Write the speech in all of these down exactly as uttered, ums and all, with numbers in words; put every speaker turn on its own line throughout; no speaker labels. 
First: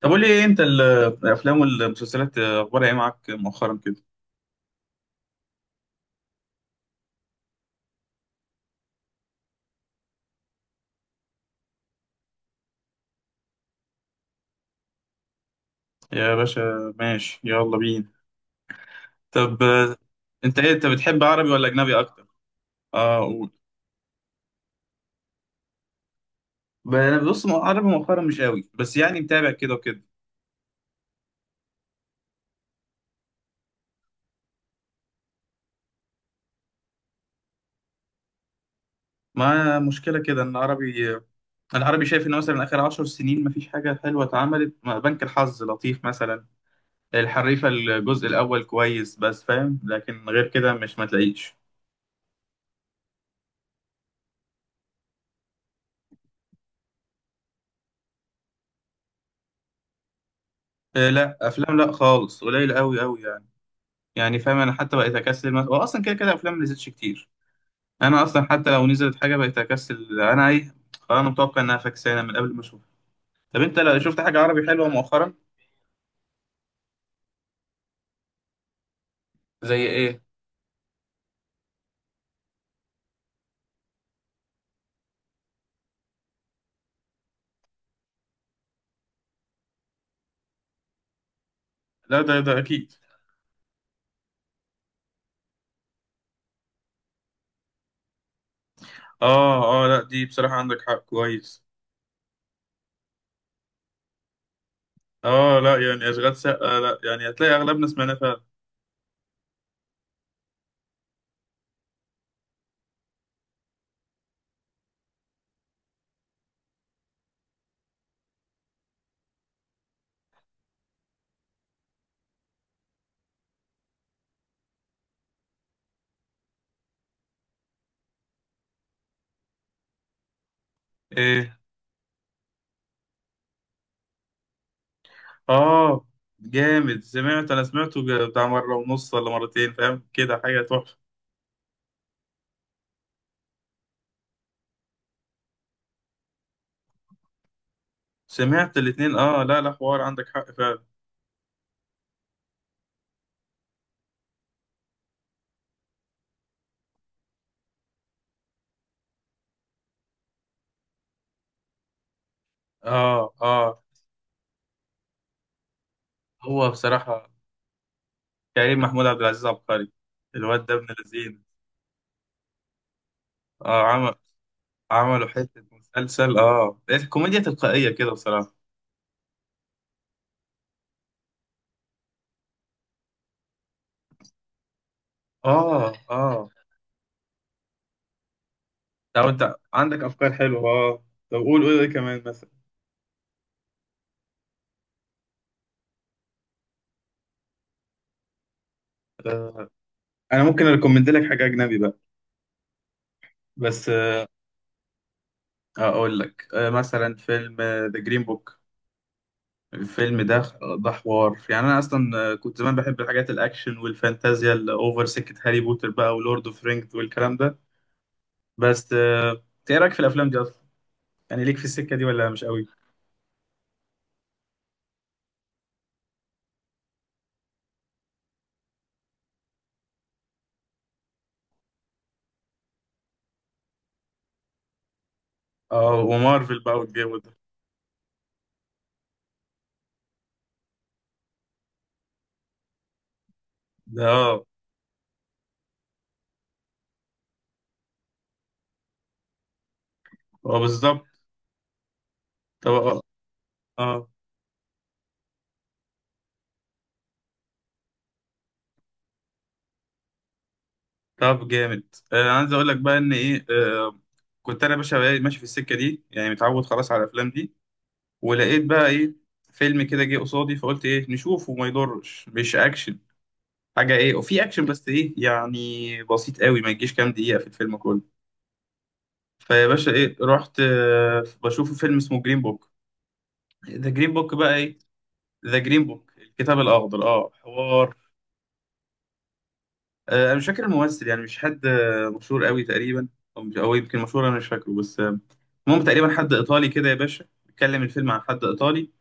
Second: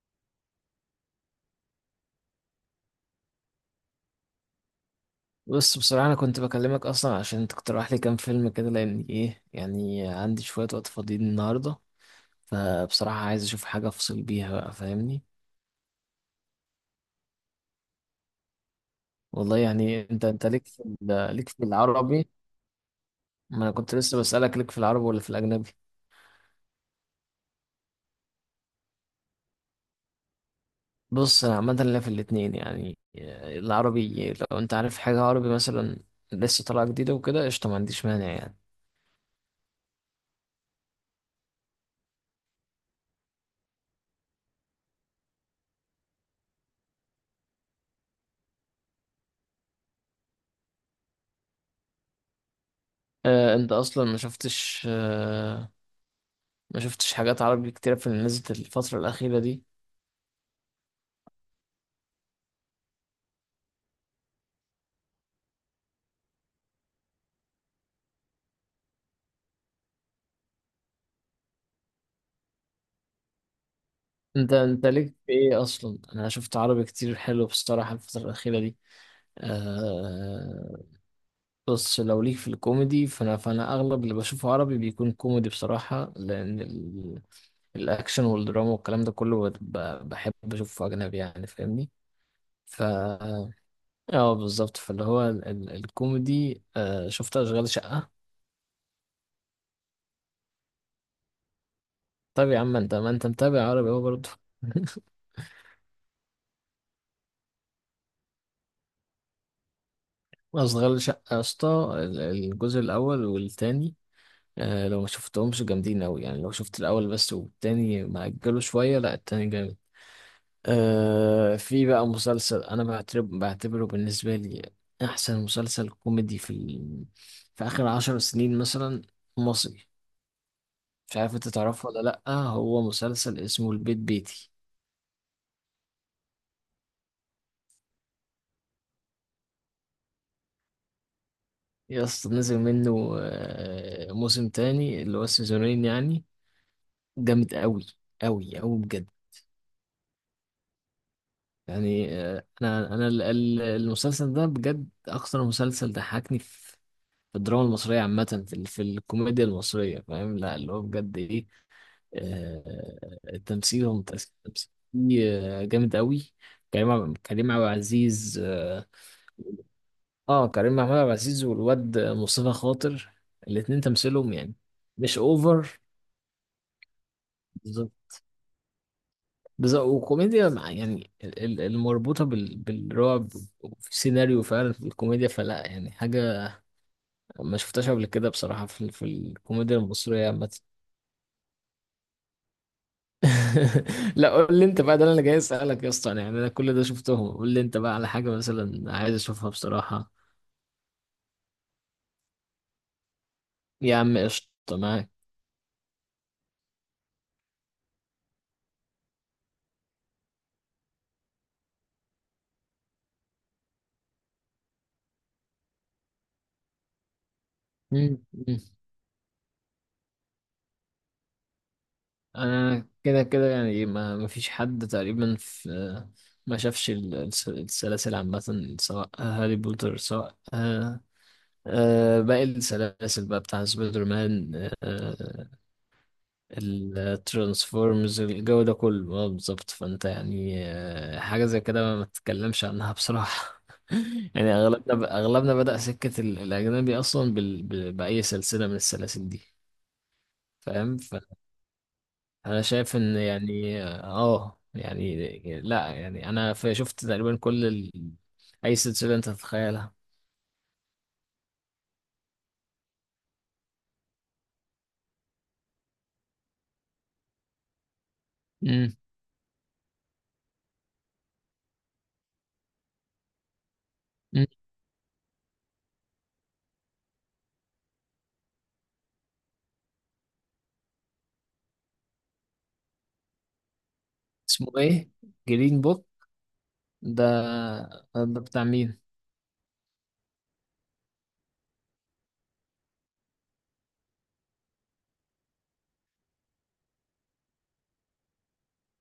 طب قول لي ايه انت ال- الافلام والمسلسلات اخبارها ايه معاك مؤخرا كده.
بص، بصراحة أنا كنت بكلمك أصلا عشان تقترح لي كام فيلم كده، لأن إيه يعني عندي شوية وقت فاضيين النهاردة. فبصراحة عايز أشوف حاجة أفصل بيها بقى، فاهمني.
يا باشا ماشي، يلا بينا.
والله
طب آه،
يعني أنت أنت
انت
ليك
ايه،
في
انت بتحب
ال- ليك
عربي
في
ولا اجنبي اكتر؟
العربي؟
اه قول.
ما أنا كنت لسه بسألك ليك في العربي ولا في الأجنبي؟
ب- انا بص، مو- عربي مؤخرا مش قوي، بس يعني متابع كده وكده.
بص، أنا عامة ليا في الاتنين يعني. العربي لو أنت عارف حاجة عربي مثلا لسه طالعة جديدة وكده، قشطة، ما عنديش مانع يعني.
ما مشكله كده ان عربي آه، العربي شايف ان مثلا اخر عشر سنين مفيش حاجه حلوه اتعملت، ما- بنك الحظ لطيف مثلا. الحريفه الجزء الاول كويس بس فاهم، لكن غير كده مش، ما تلاقيش.
أه أنت أصلا ما شفتش أه ما شفتش حاجات عربي كتيرة في اللي نزلت الفترة الأخيرة دي.
آه، لا افلام لا خالص، قليل قوي قوي. يعني فاهم، انا حتى بقيت اكسل، هو اصلا كده كده افلام ما نزلتش كتير. انا اصلا حتى لو نزلت حاجه بقيت اكسل انا ايه، خلاص انا متوقع انها فكسانه من قبل ما اشوفها. طب انت لو شفت حاجه
انت
عربي
انت
حلوه
ليك في
مؤخرا؟
ايه اصلا؟ انا شفت عربي كتير حلو بصراحه الفتره الاخيره دي.
زي ايه؟
آه. بص، لو ليك في الكوميدي فانا فانا اغلب اللي بشوفه عربي بيكون كوميدي بصراحه، لان ال... الاكشن والدراما والكلام ده كله بت- ب- بحب اشوفه اجنبي يعني، فاهمني.
لا، ده ده
ف
اكيد.
اه بالظبط، فاللي هو ال... ال... الكوميدي، آه شفت اشغال شقه.
اه اه، لا دي بصراحه عندك حق كويس.
طب يا عم، انت ما انت متابع عربي اهو برضه.
اه لا يعني اشغال شقه، لا يعني هتلاقي اغلبنا سمعناه فعلا.
اشغال شقه يا اسطى، ال- الجزء الاول والتاني. آه لو ما شفتهمش جامدين أوي يعني، لو شفت الأول بس والتاني مأجله شوية، لأ التاني جامد. آه في بقى مسلسل، أنا بعتبر بعتبره بالنسبة لي أحسن مسلسل كوميدي في ال... في آخر عشر سنين مثلا، مصري. مش عارف أنت
ايه؟
تعرفه ولا لأ؟ هو مسلسل اسمه البيت بيتي.
اه جامد، سمعت، انا سمعته ج- بتاع مره ونص ولا مرتين، فاهم كده حاجه تحفه.
يا اسطى، نزل منه آه موسم تاني، اللي هو السيزونين يعني. جامد أوي أوي
سمعت
أوي بجد.
الاتنين اه، لا لا، حوار، عندك حق فعلا.
يعني، آه، انا انا ال- ال- المسلسل ده بجد اكثر مسلسل ضحكني في في الدراما المصريه عامه، في ال- في الكوميديا المصريه، فاهم؟ لا اللي هو بجد ايه. آه،
اه اه،
التمثيل هو متأثر، التمثيل فيه، آه، جامد قوي.
هو
كريم عب-
بصراحة
كريم عبد العزيز.
كريم
اه.
محمود عبد العزيز عبقري.
آه،
الواد ده
كريم
ابن
محمود عبد
لذين.
العزيز والواد مصطفى خاطر. الاتنين
اه عمل،
تمثيلهم يعني مش
عملوا حتة
اوفر،
مسلسل اه، الكوميديا تلقائية كده
بالظبط.
بصراحة.
بالظبط، وكوميديا مع- يعني ال- ال- المربوطة بال- بالرعب، وفي سيناريو فعلا في الكوميديا، فلا يعني
اه
حاجة
اه،
ما شفتهاش قبل كده بصراحة في, في
لو انت
الكوميديا
عندك
المصرية
افكار
عامة.
حلوة، اه طب قول قول، ايه كمان مثلا؟
لا، قول لي انت بقى، ده اللي انا جاي اسألك يا اسطى، انا يعني انا كل ده شفتهم، قول لي انت بقى على حاجة مثلا عايز اشوفها بصراحة.
انا ممكن اريكومند لك حاجة اجنبي بقى، بس
يا عم،
آه،
قشطة، معاك.
اقول لك آه، مثلا فيلم ذا جرين بوك. الفيلم ده، ده حوار، يعني انا اصلا آه، كنت زمان بحب الحاجات الاكشن والفانتازيا الاوفر، سكة هاري بوتر بقى ولورد اوف رينجز والكلام ده.
مم. مم.
بس آه، ايه رايك في الافلام دي اصلا؟ يعني ليك في السكة دي ولا مش قوي؟
انا كده كده يعني ما ما فيش حد تقريبا في ما شافش ال- الس- السلاسل عامة، سواء هاري بوتر، سواء آه، آه، باقي السلاسل بقى بتاع سبايدر مان، آه،
اه، ومارفل بقى والجو ده.
الترانسفورمز، الجو ده كله، اه بالظبط. فانت يعني آه، حاجه زي كده ما تتكلمش عنها بصراحه.
ده اه،
يعني اغلبنا اغلبنا بدأ سكه ال- الاجنبي اصلا بال... ب- باي سلسله من السلاسل دي.
هو
فاهم،
بالظبط.
فانا
طب
شايف
اه
ان يعني
آه،
اه يعني لا يعني انا ف- شفت تقريبا كل ال... اي سلسله انت تتخيلها.
طب جامد، آه، انا عايز اقول لك بقى ان ايه آه. كنت انا يا باشا بقى ماشي في السكه دي، يعني متعود خلاص على الافلام دي. ولقيت بقى
امم
ايه، فيلم كده جه قصادي، فقلت ايه نشوفه ما يضرش، مش اكشن، حاجه ايه، وفي اكشن بس ايه يعني، بسيط قوي ما يجيش كام دقيقه في الفيلم كله. فيا باشا ايه رحت آه بشوف فيلم اسمه جرين بوك، ذا جرين بوك بقى
اسمه
ايه.
ايه؟
ذا
جرين
جرين
بوك.
بوك، الكتاب الاخضر
ده
اه، حوار.
ده بتاع مين؟
آه، انا مش فاكر الممثل، يعني مش حد آه، مشهور قوي تقريبا، او مش، أو يمكن مشهور، انا مش فاكره، بس آه، المهم تقريبا حد ايطالي كده يا باشا. بيتكلم الفيلم عن حد ايطالي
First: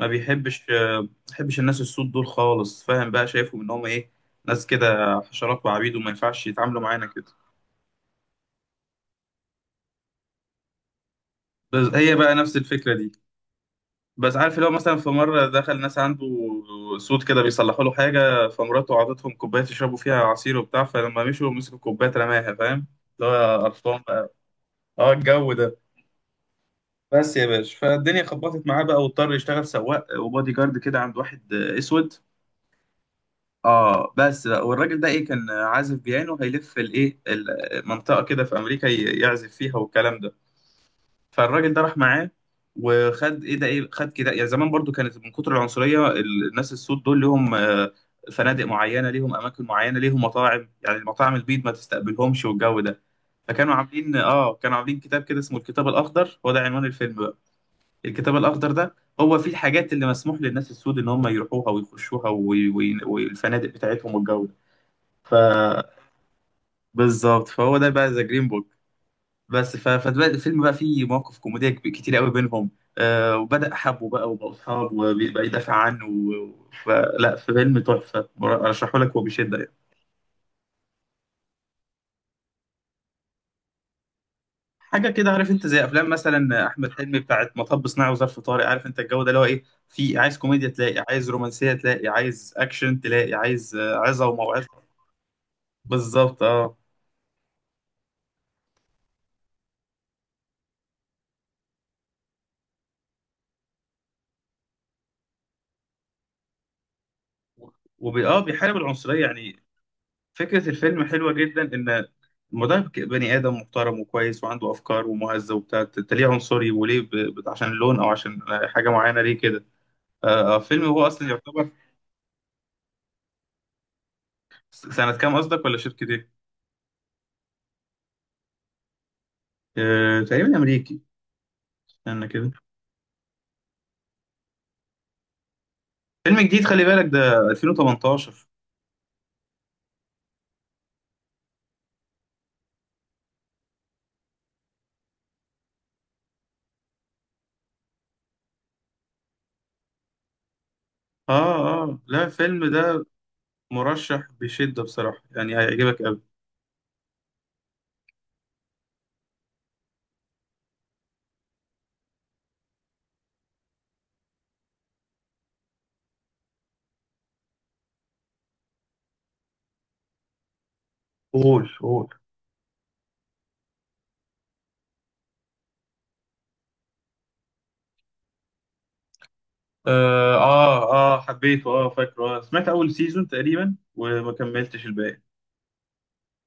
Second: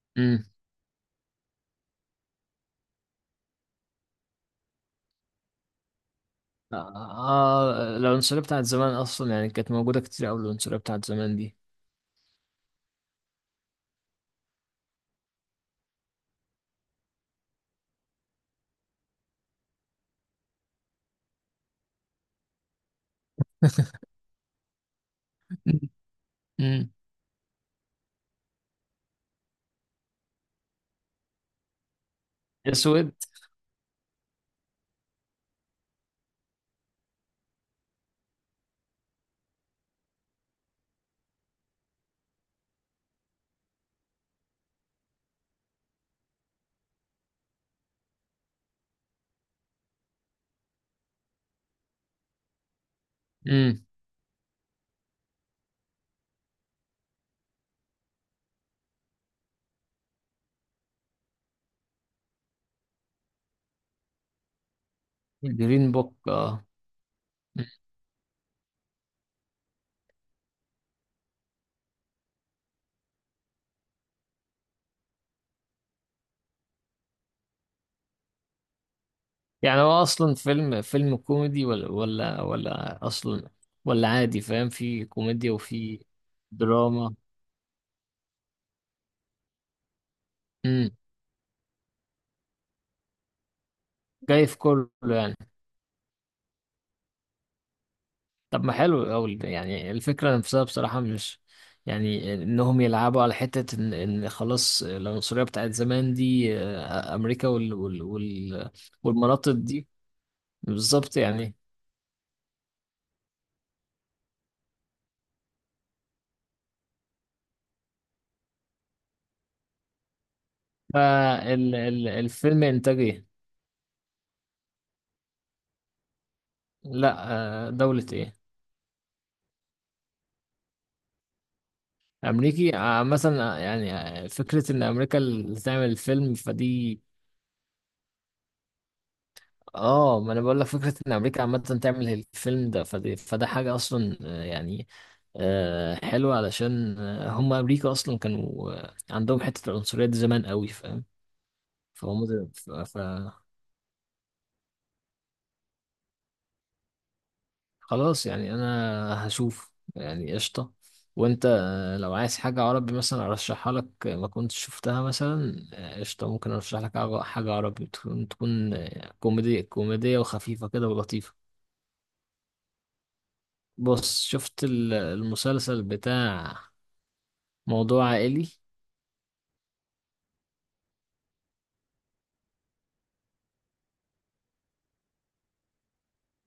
ما بيحبش، آه، ما بيحبش الناس السود دول خالص، فاهم بقى شايفهم ان هم ايه، ناس كده حشرات وعبيد وما ينفعش
آه،
يتعاملوا معانا كده.
آه، العنصرية بتاعت زمان أصلا يعني كانت موجودة كتير أوي، العنصرية بتاعت زمان دي.
بس هي بقى نفس الفكرة دي، بس عارف لو مثلا في مرة دخل ناس عنده سود كده بيصلحوا له حاجة، فمراته عطتهم كوباية يشربوا فيها عصير وبتاع، فلما مشوا مسكوا الكوباية رماها، فاهم، اللي هو قرفان بقى، اه الجو ده.
امم.
بس يا باشا، فالدنيا خبطت معاه بقى، واضطر يشتغل سواق وبادي جارد كده عند واحد آه، اسود.
أسود.
اه بس بقى، والراجل ده ايه، كان عازف بيانو هيلف الايه، المنطقه كده في امريكا ي- يعزف فيها والكلام ده. فالراجل ده راح معاه، وخد ايه، ده ايه، خد كده يعني زمان برضو كانت من كتر العنصريه ال- الناس السود دول ليهم آه، فنادق معينه، ليهم اماكن معينه، ليهم مطاعم، يعني المطاعم البيض ما تستقبلهمش والجو ده. فكانوا
أمم.
عاملين اه، كانوا عاملين كتاب كده اسمه الكتاب الاخضر، هو ده عنوان الفيلم، الكتاب الأخضر ده، هو فيه الحاجات اللي مسموح للناس السود إن هم يروحوها ويخشوها وي- وي- والفنادق بتاعتهم والجو ده. ف-
جرين بوك. آه.
بالظبط،
مم.
فهو ده بقى ذا جرين بوك. بس ف- فبدأ الفيلم بقى، فيه مواقف كوميدية كب- كتير قوي بينهم آه، وبدأ حبه بقى وبقوا أصحاب وبيبقى يدافع عنه، و- فلا، فيلم تحفة، مر- أرشحه لك وبشدة يعني.
يعني هو أصلا فيلم فيلم كوميدي ولا ولا ولا أصلا ولا عادي، فاهم؟ في
حاجة كده، عارف
كوميديا
أنت زي
وفي
أفلام مثلا أحمد
دراما.
حلمي بتاعت مطب صناعي وظرف طارق، عارف أنت الجو ده، اللي هو إيه، في عايز كوميديا
أمم.
تلاقي، عايز رومانسية تلاقي، عايز أكشن تلاقي، عايز آه، عظة
جاي في
وموعظة.
كله يعني.
بالظبط اه،
طب ما حلو أوي يعني، الفكرة نفسها بصراحة، مش يعني إنهم يلعبوا على حتة إن, إن خلاص العنصرية بتاعت زمان دي آه، أمريكا، وال, وال,
وبي اه
وال
بيحارب العنصرية
والمناطق
يعني.
دي.
فكرة الفيلم
بالظبط
حلوة
يعني.
جدا، إن المدرب ك- بني آدم محترم وكويس وعنده أفكار ومهذب وبتاع، أنت أنت ليه عنصري؟ وليه ب... ب- عشان اللون أو عشان حاجة معينة ليه كده؟ آه آه، فيلم، هو أصلا يعتبر
فالفيلم إنتاج إيه؟
س- سنة كام قصدك، ولا شركة إيه؟
لا، آه، دولة إيه؟
آه تقريبا أمريكي، استنى كده،
أمريكي، آه، مثلا آه، يعني آه، فكرة إن أمريكا اللي تعمل الفيلم
فيلم جديد خلي
فدي.
بالك، ده ألفين وتمنتاشر.
اه، ما انا بقول لك فكره ان امريكا عامه تعمل الفيلم ده، فده, فده حاجه اصلا آه، يعني آه، حلوه، علشان آه، هم امريكا اصلا كانوا آه، عندهم حته العنصريه دي زمان قوي، فاهم؟
آه آه لا،
فهم زي-
الفيلم
ف- ف-
ده مرشح بشدة بصراحة، يعني هيعجبك أوي.
خلاص يعني انا هشوف يعني قشطه. وانت، آه، لو عايز حاجه عربي مثلا ارشحها لك، آه، ما كنتش شفتها مثلا، آه، قشطه، ممكن ارشح لك حاجه حاجة عربي تكون تكون آه، كوميدي كوميديه وخفيفه كده ولطيفه.
قول قول.
بص، شفت ال- المسلسل بتاع موضوع عائلي،
اه اه، آه، حبيته، اه فاكره. آه. سمعت اول سيزون تقريبا وما كملتش الباقي.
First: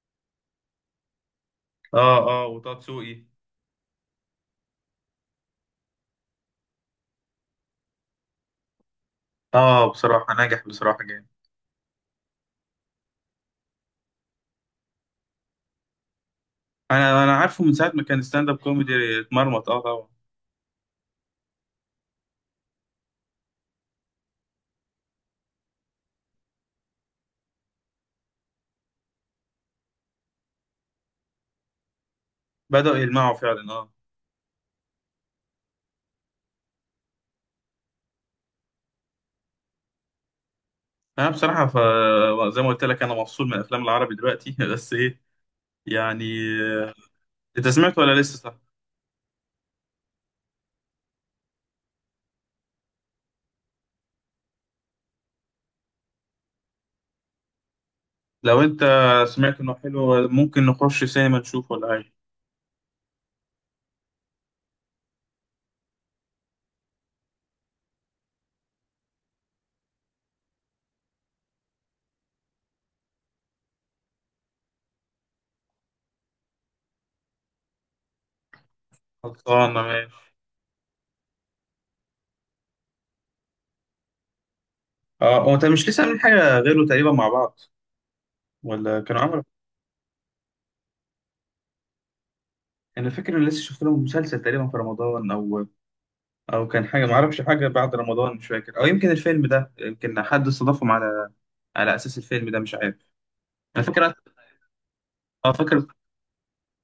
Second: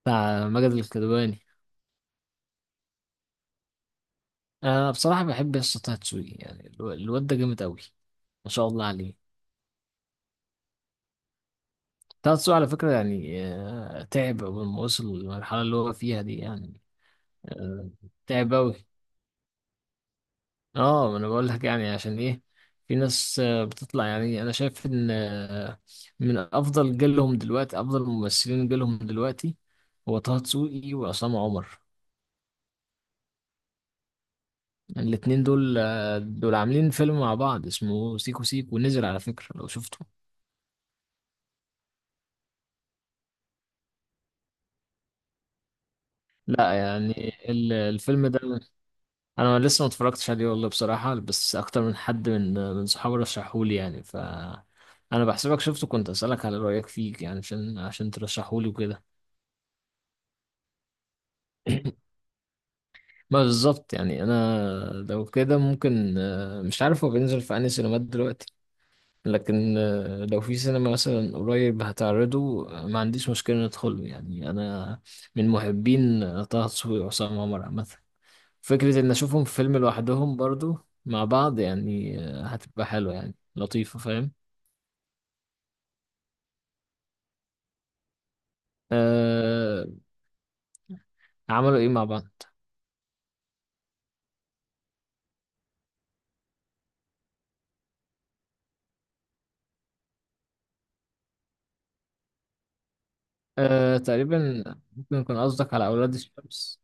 بتاع ماجد الكدواني؟
اه اه وتاتسوقي.
انا بصراحه بحب يسطا طه دسوقي يعني، الو- الواد ده جامد قوي، ما شاء الله عليه.
اه بصراحة نجح، بصراحة جامد.
طه دسوقي على فكره يعني، آه، تعب اول ما وصل للمرحله اللي هو فيها دي يعني،
انا انا عارفه من
آه،
ساعة ما كان ستاند
تعب
اب
قوي.
كوميدي، اتمرمط اه طبعا.
اه، ما انا بقول لك يعني عشان ايه؟ في ناس آه، بتطلع يعني، انا شايف ان آه، من افضل جيلهم دلوقتي، افضل ممثلين جيلهم دلوقتي هو طه دسوقي وعصام عمر.
بدأوا يلمعوا فعلا اه.
الاتنين دول، دول عاملين فيلم مع بعض اسمه سيكو سيكو، ونزل على فكرة لو شفته.
انا بصراحة ف... زي ما قلت لك انا مفصول من الافلام العربي دلوقتي بس ايه، يعني
لا
آه،
يعني
انت
ال-
سمعت ولا
الفيلم
لسه،
ده،
صح؟
انا لسه ما اتفرجتش عليه والله بصراحة، بس اكتر من حد من من صحابي رشحهولي يعني. ف انا بحسبك شفته، كنت اسالك على رايك فيك يعني، عشان عشان
لو
ترشحهولي
انت
وكده.
سمعت انه حلو، ممكن نخش سينما نشوف ولا حاجة.
ما بالظبط يعني، انا لو كده ممكن، آه، مش عارف هو بينزل في انهي سينمات دلوقتي، لكن آه، لو في سينما مثلا قريب هتعرضه، آه، ما عنديش مشكلة ندخله يعني، أنا من محبين آه، طه دسوقي وعصام عمر عامة، فكرة إن أشوفهم في فيلم
خلصانة ماشي.
لوحدهم برضو مع بعض يعني آه، هتبقى حلوة يعني لطيفة، فاهم؟
اه، هو انت مش لسه عاملين حاجة غيره تقريبا مع بعض، ولا كانوا عملوا؟
أه، عملوا إيه مع بعض؟
انا فاكر ان لسه شفت لهم مسلسل تقريبا في رمضان، او او كان حاجه ما اعرفش، حاجه بعد رمضان مش فاكر، او يمكن الفيلم ده، يمكن حد استضافهم على على اساس الفيلم ده مش عارف. انا
أه،
فاكر
تقريبا ممكن يكون
اه،
قصدك
فاكر.
على أولاد الشمس.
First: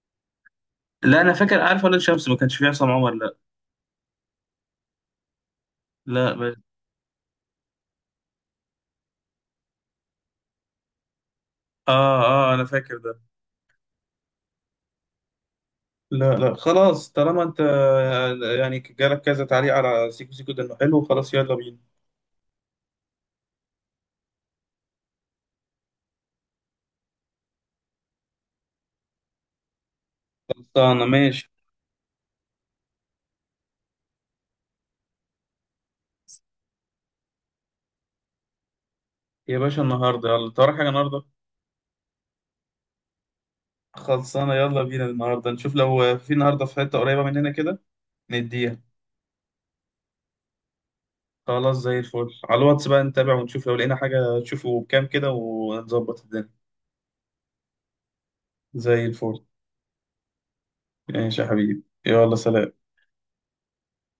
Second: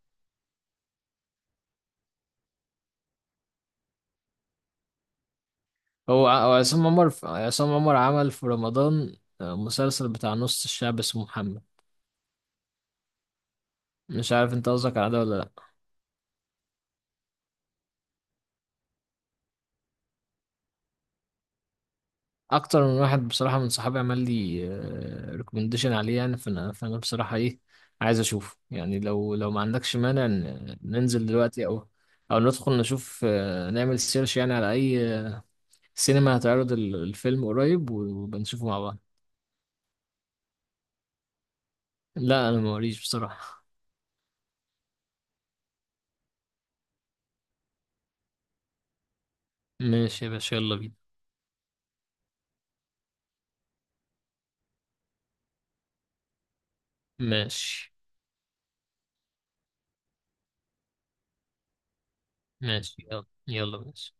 لا انا فاكر، عارف ولاد شمس ما كانش فيه عصام عمر، لا
هو
لا
ع- هو
بس.
عصام عمر، ف- عصام عمر عمل في رمضان آه، مسلسل بتاع نص الشعب اسمه محمد.
اه اه، انا فاكر ده.
مش عارف انت قصدك على ده ولا؟
لا لا خلاص، طالما انت يعني جالك كذا تعليق على سيكو سيكو ده انه حلو، خلاص يلا بينا.
اكتر من واحد بصراحه من صحابي عمل لي ريكومنديشن عليه، يعني فانا فانا بصراحه ايه عايز اشوفه يعني، لو لو ما عندكش مانع ن-
خلصانه
ننزل
ماشي
دلوقتي، او او ندخل نشوف، آه، نعمل سيرش يعني على اي سينما هتعرض ال- الفيلم قريب، وبنشوفه مع بعض.
يا باشا. النهارده، يلا انت وراك حاجه النهارده؟
لا، انا موريش بصراحه.
خلصانه، يلا بينا النهارده نشوف، لو في النهارده في حته قريبه مننا كده نديها.
ماشي يا باشا، يلا بينا.
خلاص زي الفل، على الواتس بقى نتابع ونشوف لو لقينا حاجة تشوفه بكام كده، ونظبط الدنيا.
ماشي،
زي الفل. ماشي يا حبيبي، يلا سلام.
ماشي، يلا، يلا، ماشي.